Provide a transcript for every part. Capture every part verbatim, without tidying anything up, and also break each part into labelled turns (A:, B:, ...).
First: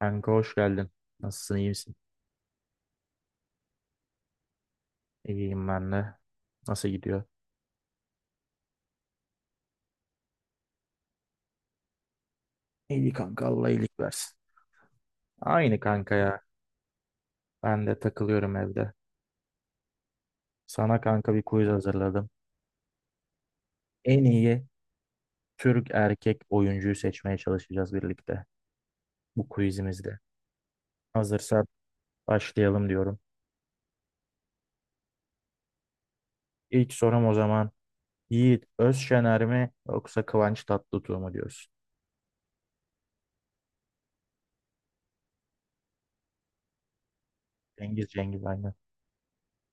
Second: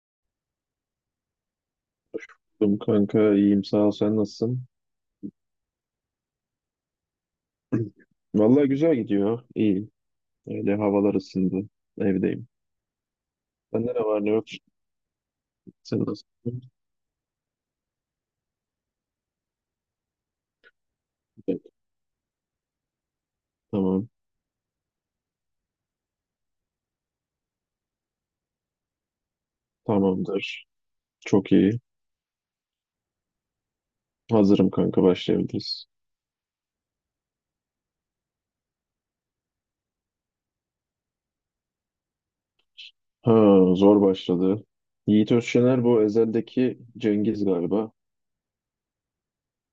A: Kanka hoş geldin. Nasılsın, iyi misin?
B: Buldum kanka iyiyim sağ ol, sen nasılsın?
A: İyiyim ben de. Nasıl gidiyor?
B: Vallahi güzel gidiyor, iyiyim. Öyle havalar ısındı, evdeyim.
A: İyi kanka, Allah
B: Sende
A: iyilik
B: ne var ne
A: versin.
B: yok?
A: Aynı
B: Sen
A: kanka ya.
B: nasılsın?
A: Ben de takılıyorum evde. Sana kanka bir
B: Evet.
A: quiz hazırladım.
B: Tamam
A: En iyi Türk erkek oyuncuyu seçmeye çalışacağız birlikte bu quizimizde.
B: tamamdır. Çok
A: Hazırsan
B: iyi.
A: başlayalım diyorum.
B: Hazırım kanka, başlayabiliriz.
A: İlk sorum o zaman Yiğit Özşener mi yoksa Kıvanç Tatlıtuğ mu diyorsun?
B: Ha, zor başladı. Yiğit Özşener bu Ezel'deki Cengiz galiba.
A: Cengiz Cengiz aynı.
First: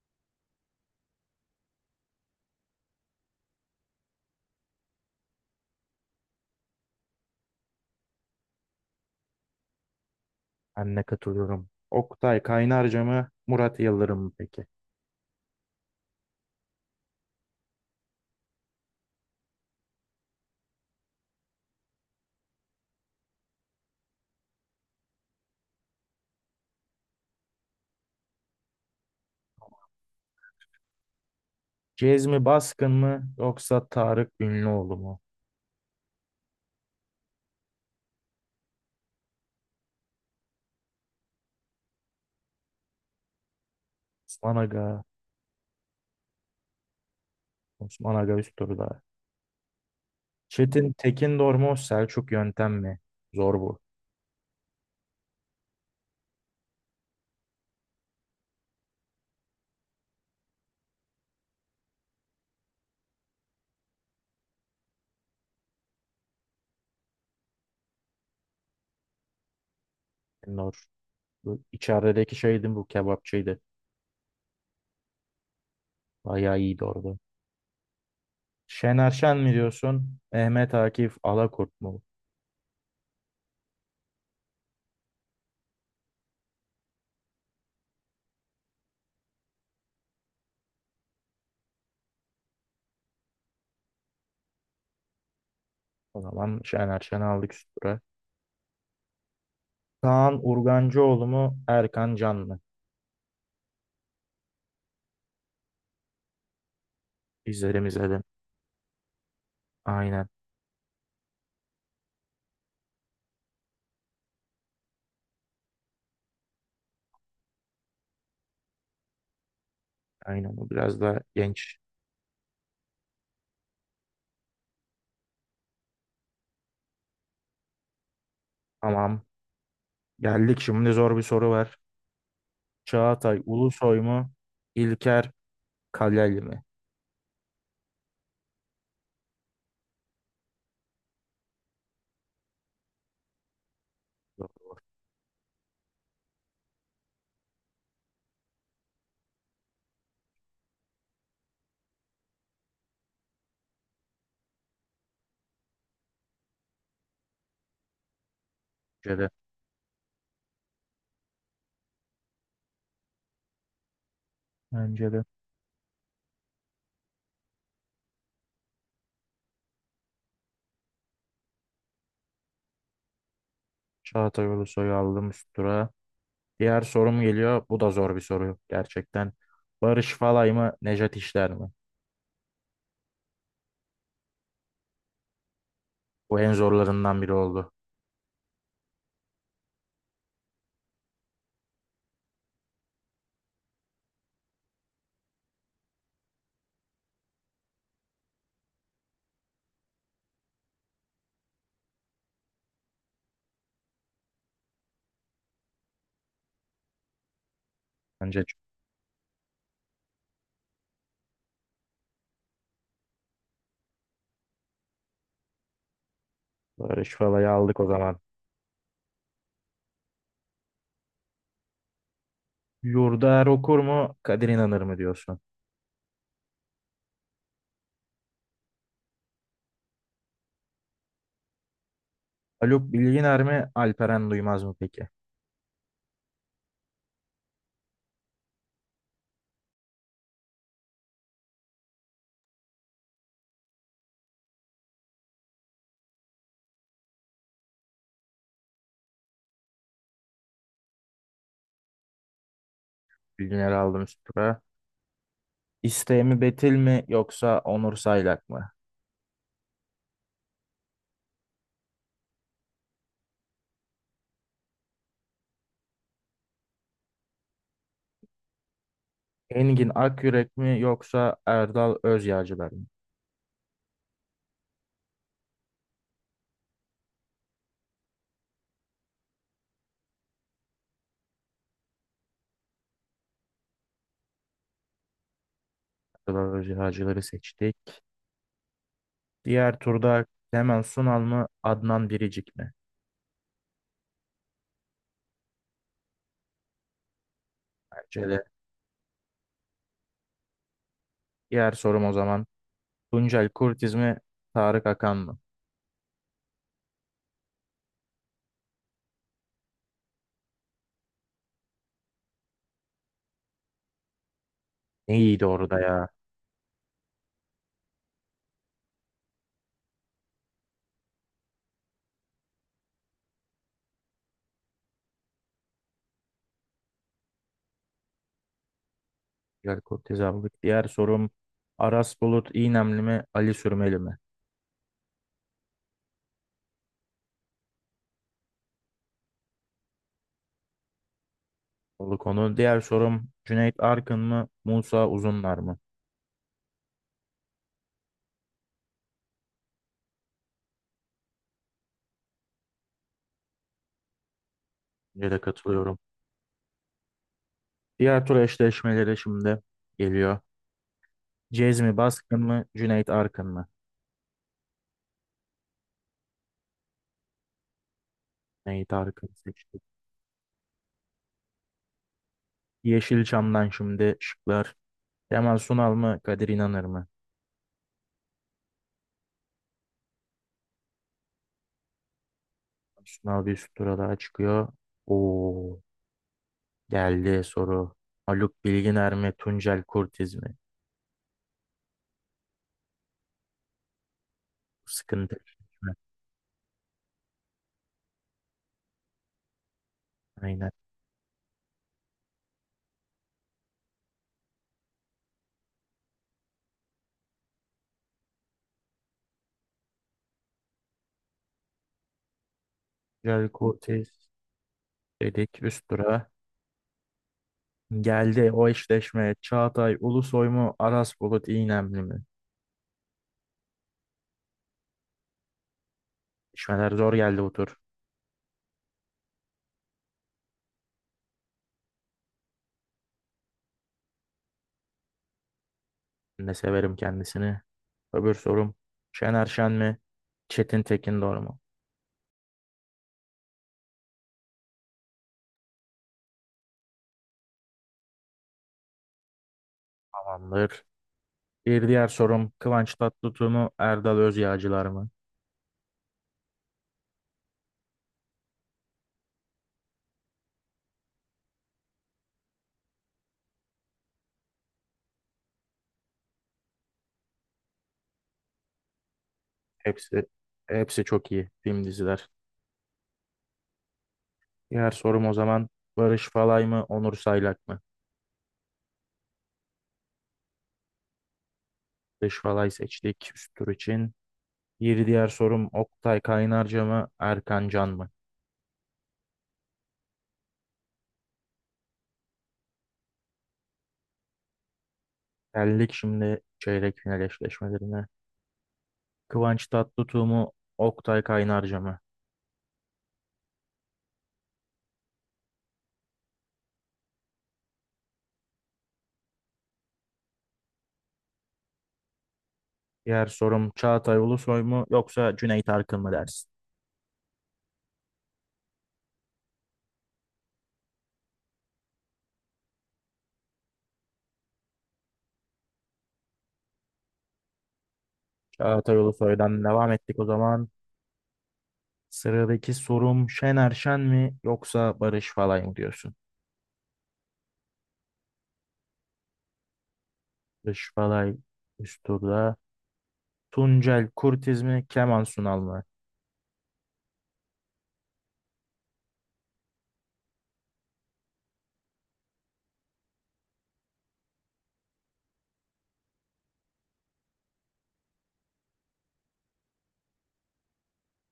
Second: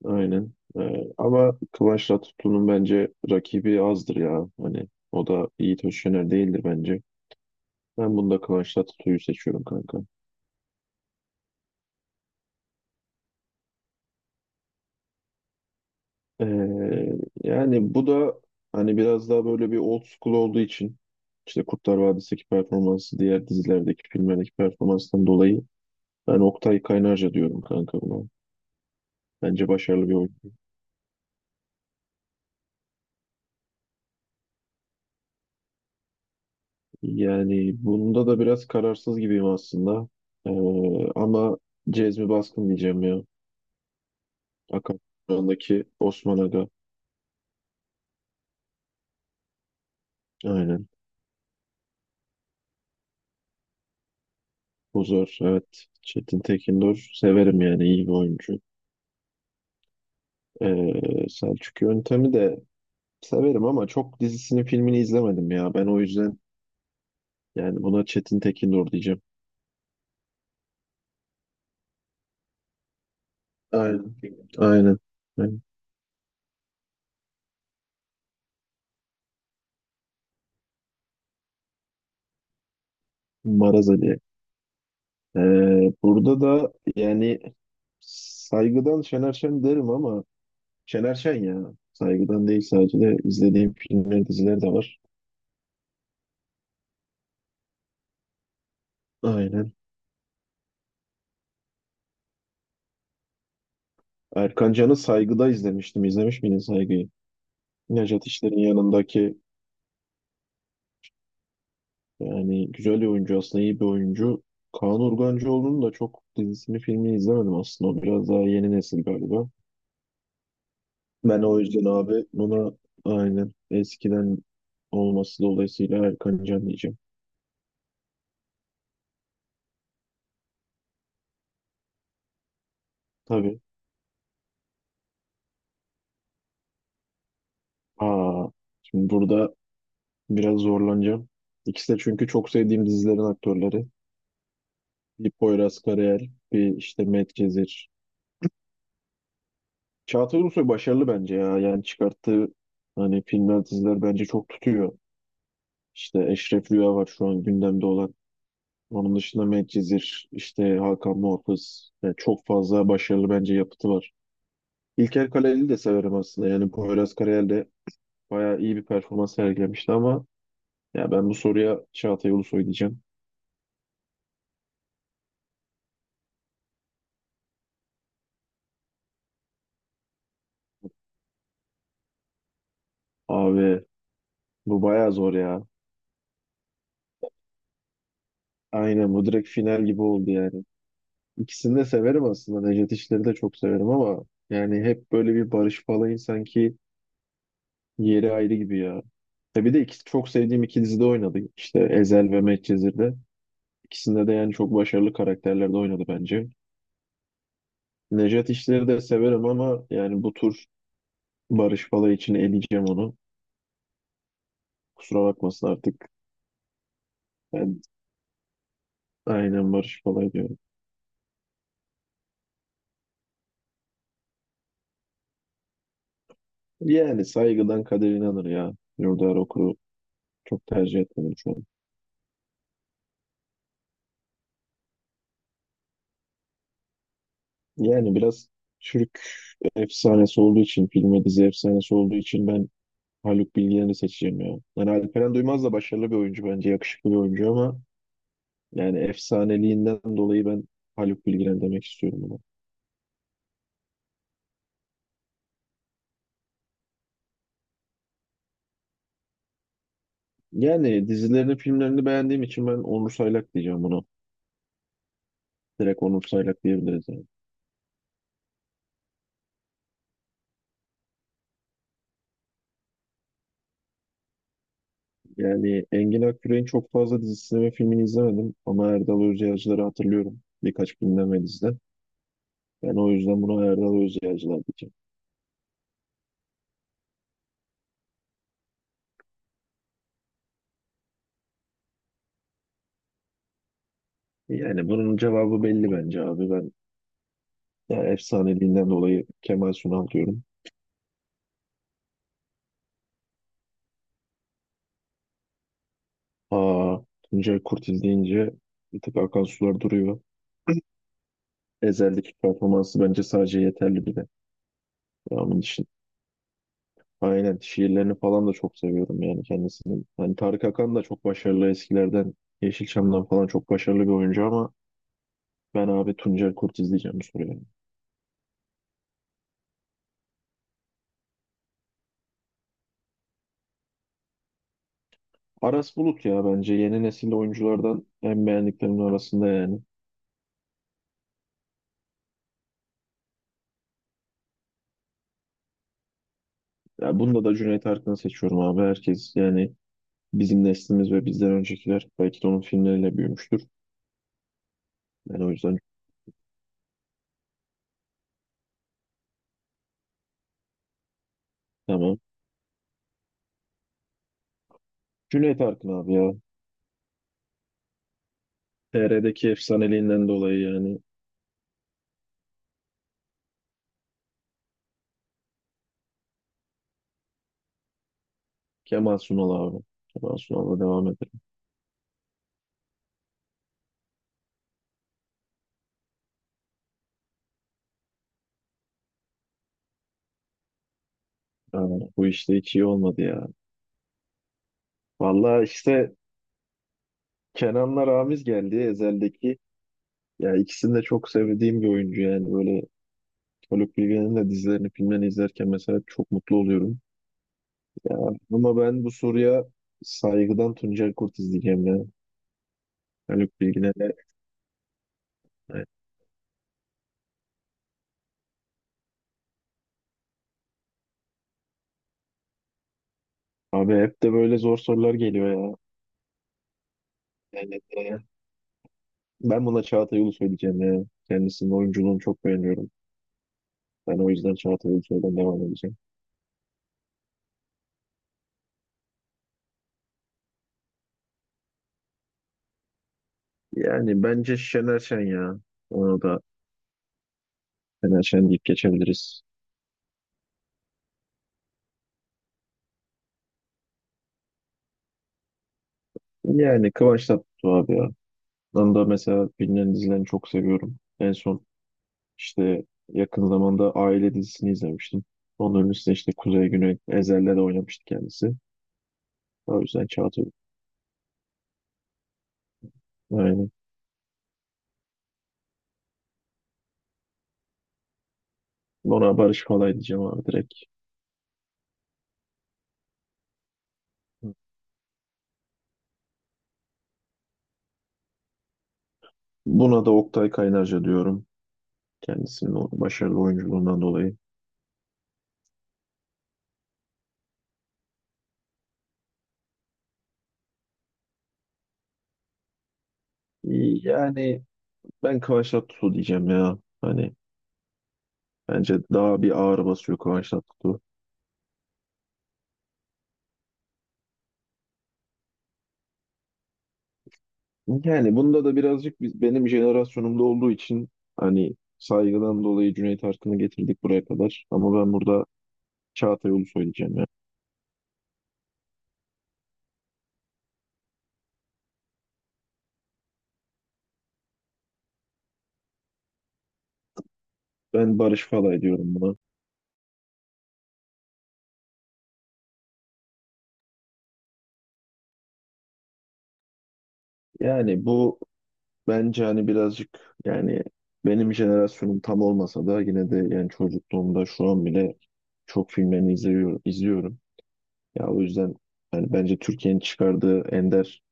B: Aynen. Ee, ama Kıvanç Tatlıtuğ'un bence rakibi azdır ya. Hani o da Yiğit Özşener değildir bence. Ben bunda Kıvanç Tatlıtuğ'u seçiyorum kanka.
A: Ben de katılıyorum. Oktay Kaynarca mı Murat Yıldırım mı peki?
B: Ee, yani bu da hani biraz daha böyle bir old school olduğu için işte Kurtlar Vadisi'ndeki performansı, diğer dizilerdeki filmlerdeki performanstan dolayı ben Oktay Kaynarca diyorum kanka buna. Bence başarılı bir oyun.
A: Cezmi Baskın mı yoksa Tarık Ünlüoğlu mu?
B: Yani bunda da biraz kararsız gibiyim aslında. Ee, ama Cezmi Baskın diyeceğim ya.
A: Osman
B: Akan
A: Aga,
B: Kur'an'daki Osman Aga.
A: Osman Aga üst turda.
B: Aynen.
A: Çetin Tekindor mu Selçuk Yöntem mi? Zor bu.
B: Bu zor. Evet. Çetin Tekindor. Severim yani, iyi bir oyuncu. Ee, Selçuk Yöntem'i de severim ama çok dizisini filmini izlemedim ya. Ben o yüzden yani buna Çetin Tekindor diyeceğim.
A: Tekindor. Bu içerideki şeydi, bu kebapçıydı.
B: Aynen. Aynen. Aynen.
A: Bayağı iyiydi orada. Şener Şen mi diyorsun? Mehmet Akif Alakurt mu?
B: Maraz Ali. Ee, burada da yani saygıdan Şener Şen derim ama Şener Şen ya. Saygıdan değil, sadece de izlediğim filmler, diziler de var.
A: O zaman Şener Şen'i aldık üst tura.
B: Aynen.
A: Kaan Urgancıoğlu mu Erkan Can mı?
B: Erkan Can'ı Saygı'da izlemiştim. İzlemiş miydin Saygı'yı?
A: İzledim izledim.
B: Nejat İşler'in yanındaki.
A: Aynen.
B: Yani güzel bir oyuncu aslında, iyi bir oyuncu. Kaan Urgancıoğlu'nun da çok dizisini filmini izlemedim aslında. O biraz daha yeni nesil galiba.
A: Aynen. Bu biraz da
B: Ben o
A: genç.
B: yüzden abi buna, aynen eskiden olması dolayısıyla, Erkan Can diyeceğim.
A: Tamam. Geldik şimdi, zor bir soru var. Çağatay
B: Tabii.
A: Ulusoy mu? İlker Kaleli mi?
B: Aa, şimdi burada biraz zorlanacağım. İkisi de çünkü çok sevdiğim dizilerin aktörleri. Bir Poyraz Karayel, bir işte Medcezir. Çağatay Ulusoy başarılı bence ya. Yani çıkarttığı hani filmler, diziler bence çok tutuyor. İşte Eşref Rüya var şu an gündemde olan. Onun
A: Bence de.
B: dışında Medcezir, işte Hakan Muhafız. Yani çok fazla başarılı bence yapıtı var.
A: Bence de.
B: İlker Kaleli'yi de severim aslında. Yani Poyraz Karayel de bayağı iyi bir performans sergilemişti ama ya, ben bu soruya Çağatay Ulusoy diyeceğim.
A: Çağatay Ulusoy'u aldım üst tura. Diğer sorum geliyor. Bu da zor bir soru gerçekten. Barış Falay mı? Nejat İşler mi?
B: Abi bu bayağı zor ya.
A: Bu en zorlarından biri oldu.
B: Aynen, bu direkt final gibi oldu yani. İkisini de severim aslında. Necdet İşler'i de çok severim ama yani hep böyle bir Barış Falay'ın sanki yeri ayrı gibi ya. E bir de ikisi çok sevdiğim iki dizide oynadı. İşte Ezel ve Medcezir'de. İkisinde de yani çok başarılı karakterlerde oynadı bence.
A: Bence
B: Nejat
A: çok-
B: İşler'i de severim ama yani bu tur Barış Palay için eleyeceğim onu. Kusura bakmasın artık.
A: Barış Falay'ı aldık
B: Ben
A: o zaman.
B: aynen Barış Palay diyorum.
A: Yurdaer Okur mu? Kadir İnanır mı diyorsun?
B: Yani saygıdan kader inanır ya. Yurdaer Okur'u çok tercih etmedim şu an.
A: Haluk Bilginer mi? Alperen Duymaz mı peki?
B: Yani biraz Türk efsanesi olduğu için, film ve dizi efsanesi olduğu için ben Haluk Bilginer'i seçeceğim ya. Yani Alperen Duymaz da başarılı bir oyuncu bence, yakışıklı bir oyuncu ama yani efsaneliğinden dolayı ben Haluk Bilginer demek istiyorum buna.
A: Bilginer'i aldım üst tura. İsteği mi Betil mi yoksa Onur Saylak mı?
B: Yani dizilerini, filmlerini beğendiğim için ben Onur Saylak diyeceğim buna. Direkt Onur Saylak diyebiliriz yani.
A: Engin Akyürek mi yoksa Erdal Özyağcılar mı?
B: Yani Engin Akgürel'in çok fazla dizisini ve filmini izlemedim ama Erdal Özyağcılar'ı hatırlıyorum birkaç filmden ve diziden. Ben o yüzden buna Erdal Özyağcılar diyeceğim.
A: Erdal Özyağcıları seçtik. Diğer turda Clement Sunal mı Adnan Biricik mi?
B: Yani bunun cevabı belli bence abi. Ben ya
A: Bence de.
B: efsaneliğinden dolayı Kemal Sunal diyorum.
A: Diğer sorum o zaman Tuncel Kurtiz mi Tarık Akan mı?
B: Aa, Tuncay Kurtiz deyince bir tık akan sular duruyor. Ezel'deki performansı bence sadece yeterli bile.
A: Ne iyiydi
B: Devamın
A: orada
B: için.
A: ya.
B: Aynen. Şiirlerini falan da çok seviyorum yani kendisini. Hani Tarık Akan da çok başarılı eskilerden. Yeşilçam'dan falan çok başarılı bir oyuncu ama ben abi Tuncel Kurtiz diyeceğim bu soruya.
A: Tuncel Kurtiz aldık. Diğer sorum Aras Bulut İynemli mi Ali Sürmeli mi?
B: Aras Bulut ya, bence yeni nesil oyunculardan en beğendiklerimin arasında yani.
A: Oldu konu. Diğer sorum Cüneyt Arkın mı Musa Uzunlar mı?
B: Ya bunda da Cüneyt Arkın'ı seçiyorum abi. Herkes yani bizim neslimiz ve bizden öncekiler belki de onun filmleriyle büyümüştür.
A: Bence de
B: Ben o yüzden
A: katılıyorum. Diğer tur eşleşmeleri şimdi geliyor. Cezmi
B: tamam.
A: Baskın mı Cüneyt Arkın mı?
B: Cüneyt Arkın abi ya.
A: Neyi Tarık'ın
B: T R'deki
A: seçtik.
B: efsaneliğinden dolayı yani
A: Yeşilçam'dan şimdi şıklar. Kemal Sunal mı Kadir İnanır mı?
B: Kemal Sunal abi. Kemal Sunal'la devam edelim.
A: Sunal bir üst tura daha çıkıyor. Oo, geldi soru. Haluk Bilginer mi Tuncel Kurtiz mi?
B: Aa, bu işte hiç iyi olmadı ya.
A: Sıkıntı
B: Vallahi
A: çekme.
B: işte Kenan'la Ramiz geldi Ezel'deki. Ya
A: Aynen.
B: ikisini de çok sevdiğim bir oyuncu yani böyle. Haluk Bilginer'in de dizilerini, filmlerini izlerken mesela çok mutlu oluyorum. Ya, ama ben bu soruya saygıdan Tuncel Kurt izleyeceğim ya.
A: Tuncel
B: Haluk
A: Kurtiz
B: Bilginer'e.
A: dedik üst
B: Evet.
A: tura. Geldi o eşleşme. Çağatay Ulusoy mu Aras Bulut İynemli mi?
B: Abi hep de böyle zor sorular geliyor ya.
A: İşmeler zor geldi bu tur.
B: Yani, e, ben buna Çağatay Ulusoy diyeceğim ya. Kendisinin oyunculuğunu çok beğeniyorum. Ben o yüzden Çağatay Ulusoy'dan devam edeceğim.
A: Ben de severim kendisini. Öbür sorum. Şener Şen mi? Çetin Tekin doğru mu?
B: Yani bence Şener Şen ya. Onu da Şener Şen deyip geçebiliriz.
A: Tamamdır. Bir diğer sorum Kıvanç Tatlıtuğ mu Erdal Özyağcılar mı?
B: Yani Kıvanç Tatlıtuğ abi ya. Ben da mesela bilinen dizilerini çok seviyorum. En son işte yakın zamanda Aile dizisini izlemiştim. Onun öncesinde işte Kuzey Güney Ezel'le de oynamıştı kendisi. O yüzden
A: Hepsi
B: Çağatay.
A: hepsi çok iyi film diziler.
B: Aynen.
A: Diğer sorum o zaman Barış Falay mı Onur Saylak mı?
B: Ona Barış Falay diyeceğim abi direkt.
A: Barış Falay seçtik üst tur için. Bir diğer sorum Oktay Kaynarca mı Erkan Can mı?
B: Buna da Oktay Kaynarca diyorum. Kendisinin o başarılı oyunculuğundan dolayı.
A: Geldik şimdi çeyrek final eşleşmelerine. Kıvanç Tatlıtuğ mu Oktay Kaynarca mı?
B: Yani ben Kıvanç Tatlıtuğ diyeceğim ya. Hani bence daha bir ağır basıyor Kıvanç Tatlıtuğ.
A: Diğer sorum Çağatay Ulusoy mu yoksa Cüneyt Arkın mı dersin?
B: Yani bunda da birazcık biz, benim jenerasyonumda olduğu için hani saygıdan dolayı Cüneyt Arkın'ı getirdik buraya kadar. Ama ben burada Çağatay Ulusoy söyleyeceğim ya.
A: Çağatay Ulusoy'dan devam ettik o zaman. Sıradaki sorum Şener Şen mi yoksa Barış Falay mı diyorsun?
B: Ben Barış Falay diyorum buna.
A: Barış Falay üst turda. Tuncel Kurtiz mi Kemal Sunal mı?
B: Yani bu bence hani birazcık yani benim jenerasyonum tam olmasa da yine de yani çocukluğumda şu an bile çok filmlerini izliyorum, izliyorum. Ya o yüzden yani bence Türkiye'nin çıkardığı ender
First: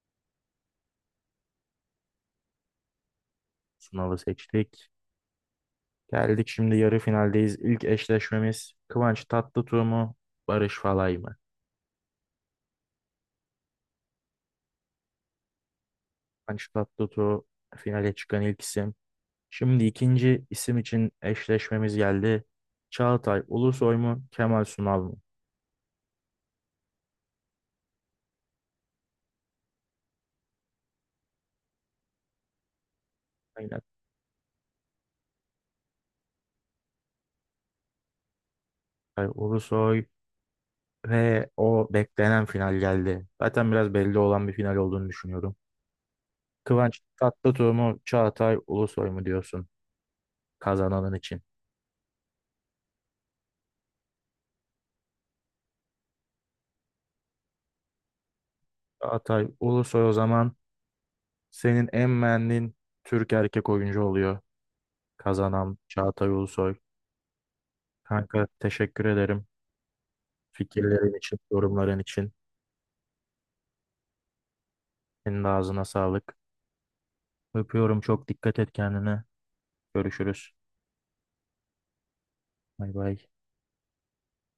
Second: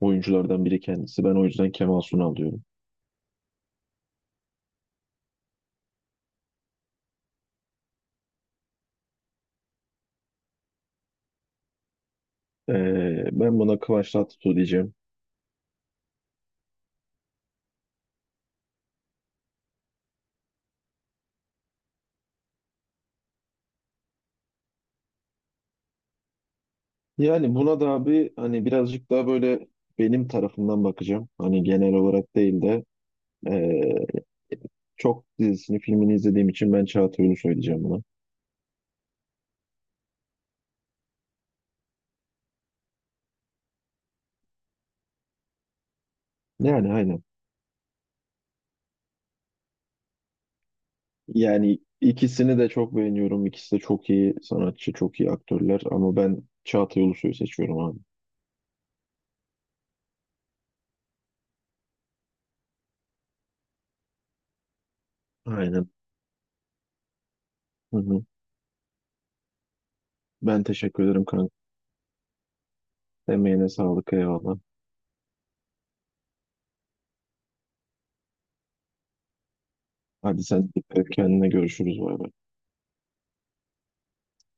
B: oyunculardan biri kendisi. Ben o yüzden Kemal Sunal diyorum.
A: Sunal'ı seçtik. Geldik şimdi, yarı finaldeyiz. İlk eşleşmemiz Kıvanç Tatlıtuğ mu Barış Falay mı?
B: Ee, ben buna Kıvanç Tatlıtuğ diyeceğim.
A: Kıvanç Tatlıtuğ finale çıkan ilk isim. Şimdi ikinci isim için eşleşmemiz geldi. Çağatay Ulusoy mu Kemal Sunal mı?
B: Yani buna da abi hani birazcık daha böyle benim tarafından bakacağım. Hani genel olarak değil de
A: Aynen.
B: ee, çok dizisini filmini izlediğim için ben Çağatay Ulusoy diyeceğim buna.
A: Çağatay Ulusoy. Ve o beklenen final geldi. Zaten biraz belli olan bir final olduğunu düşünüyorum.
B: Yani
A: Kıvanç
B: aynen.
A: Tatlıtuğ mu Çağatay Ulusoy mu diyorsun kazananın için?
B: Yani ikisini de çok beğeniyorum. İkisi de çok iyi sanatçı, çok iyi aktörler ama ben Çağatay Ulusoy'u seçiyorum abi.
A: Çağatay Ulusoy o zaman senin en beğendiğin Türk erkek oyuncu oluyor. Kazanan
B: Aynen.
A: Çağatay Ulusoy.
B: Hı hı.
A: Kanka teşekkür ederim
B: Ben teşekkür
A: fikirlerin
B: ederim
A: için,
B: kanka.
A: yorumların için.
B: Emeğine sağlık, eyvallah.
A: Senin de ağzına sağlık. Öpüyorum, çok dikkat et kendine.
B: Hadi
A: Görüşürüz.
B: sen dikkat et kendine, görüşürüz, bay bay.
A: Bay bay.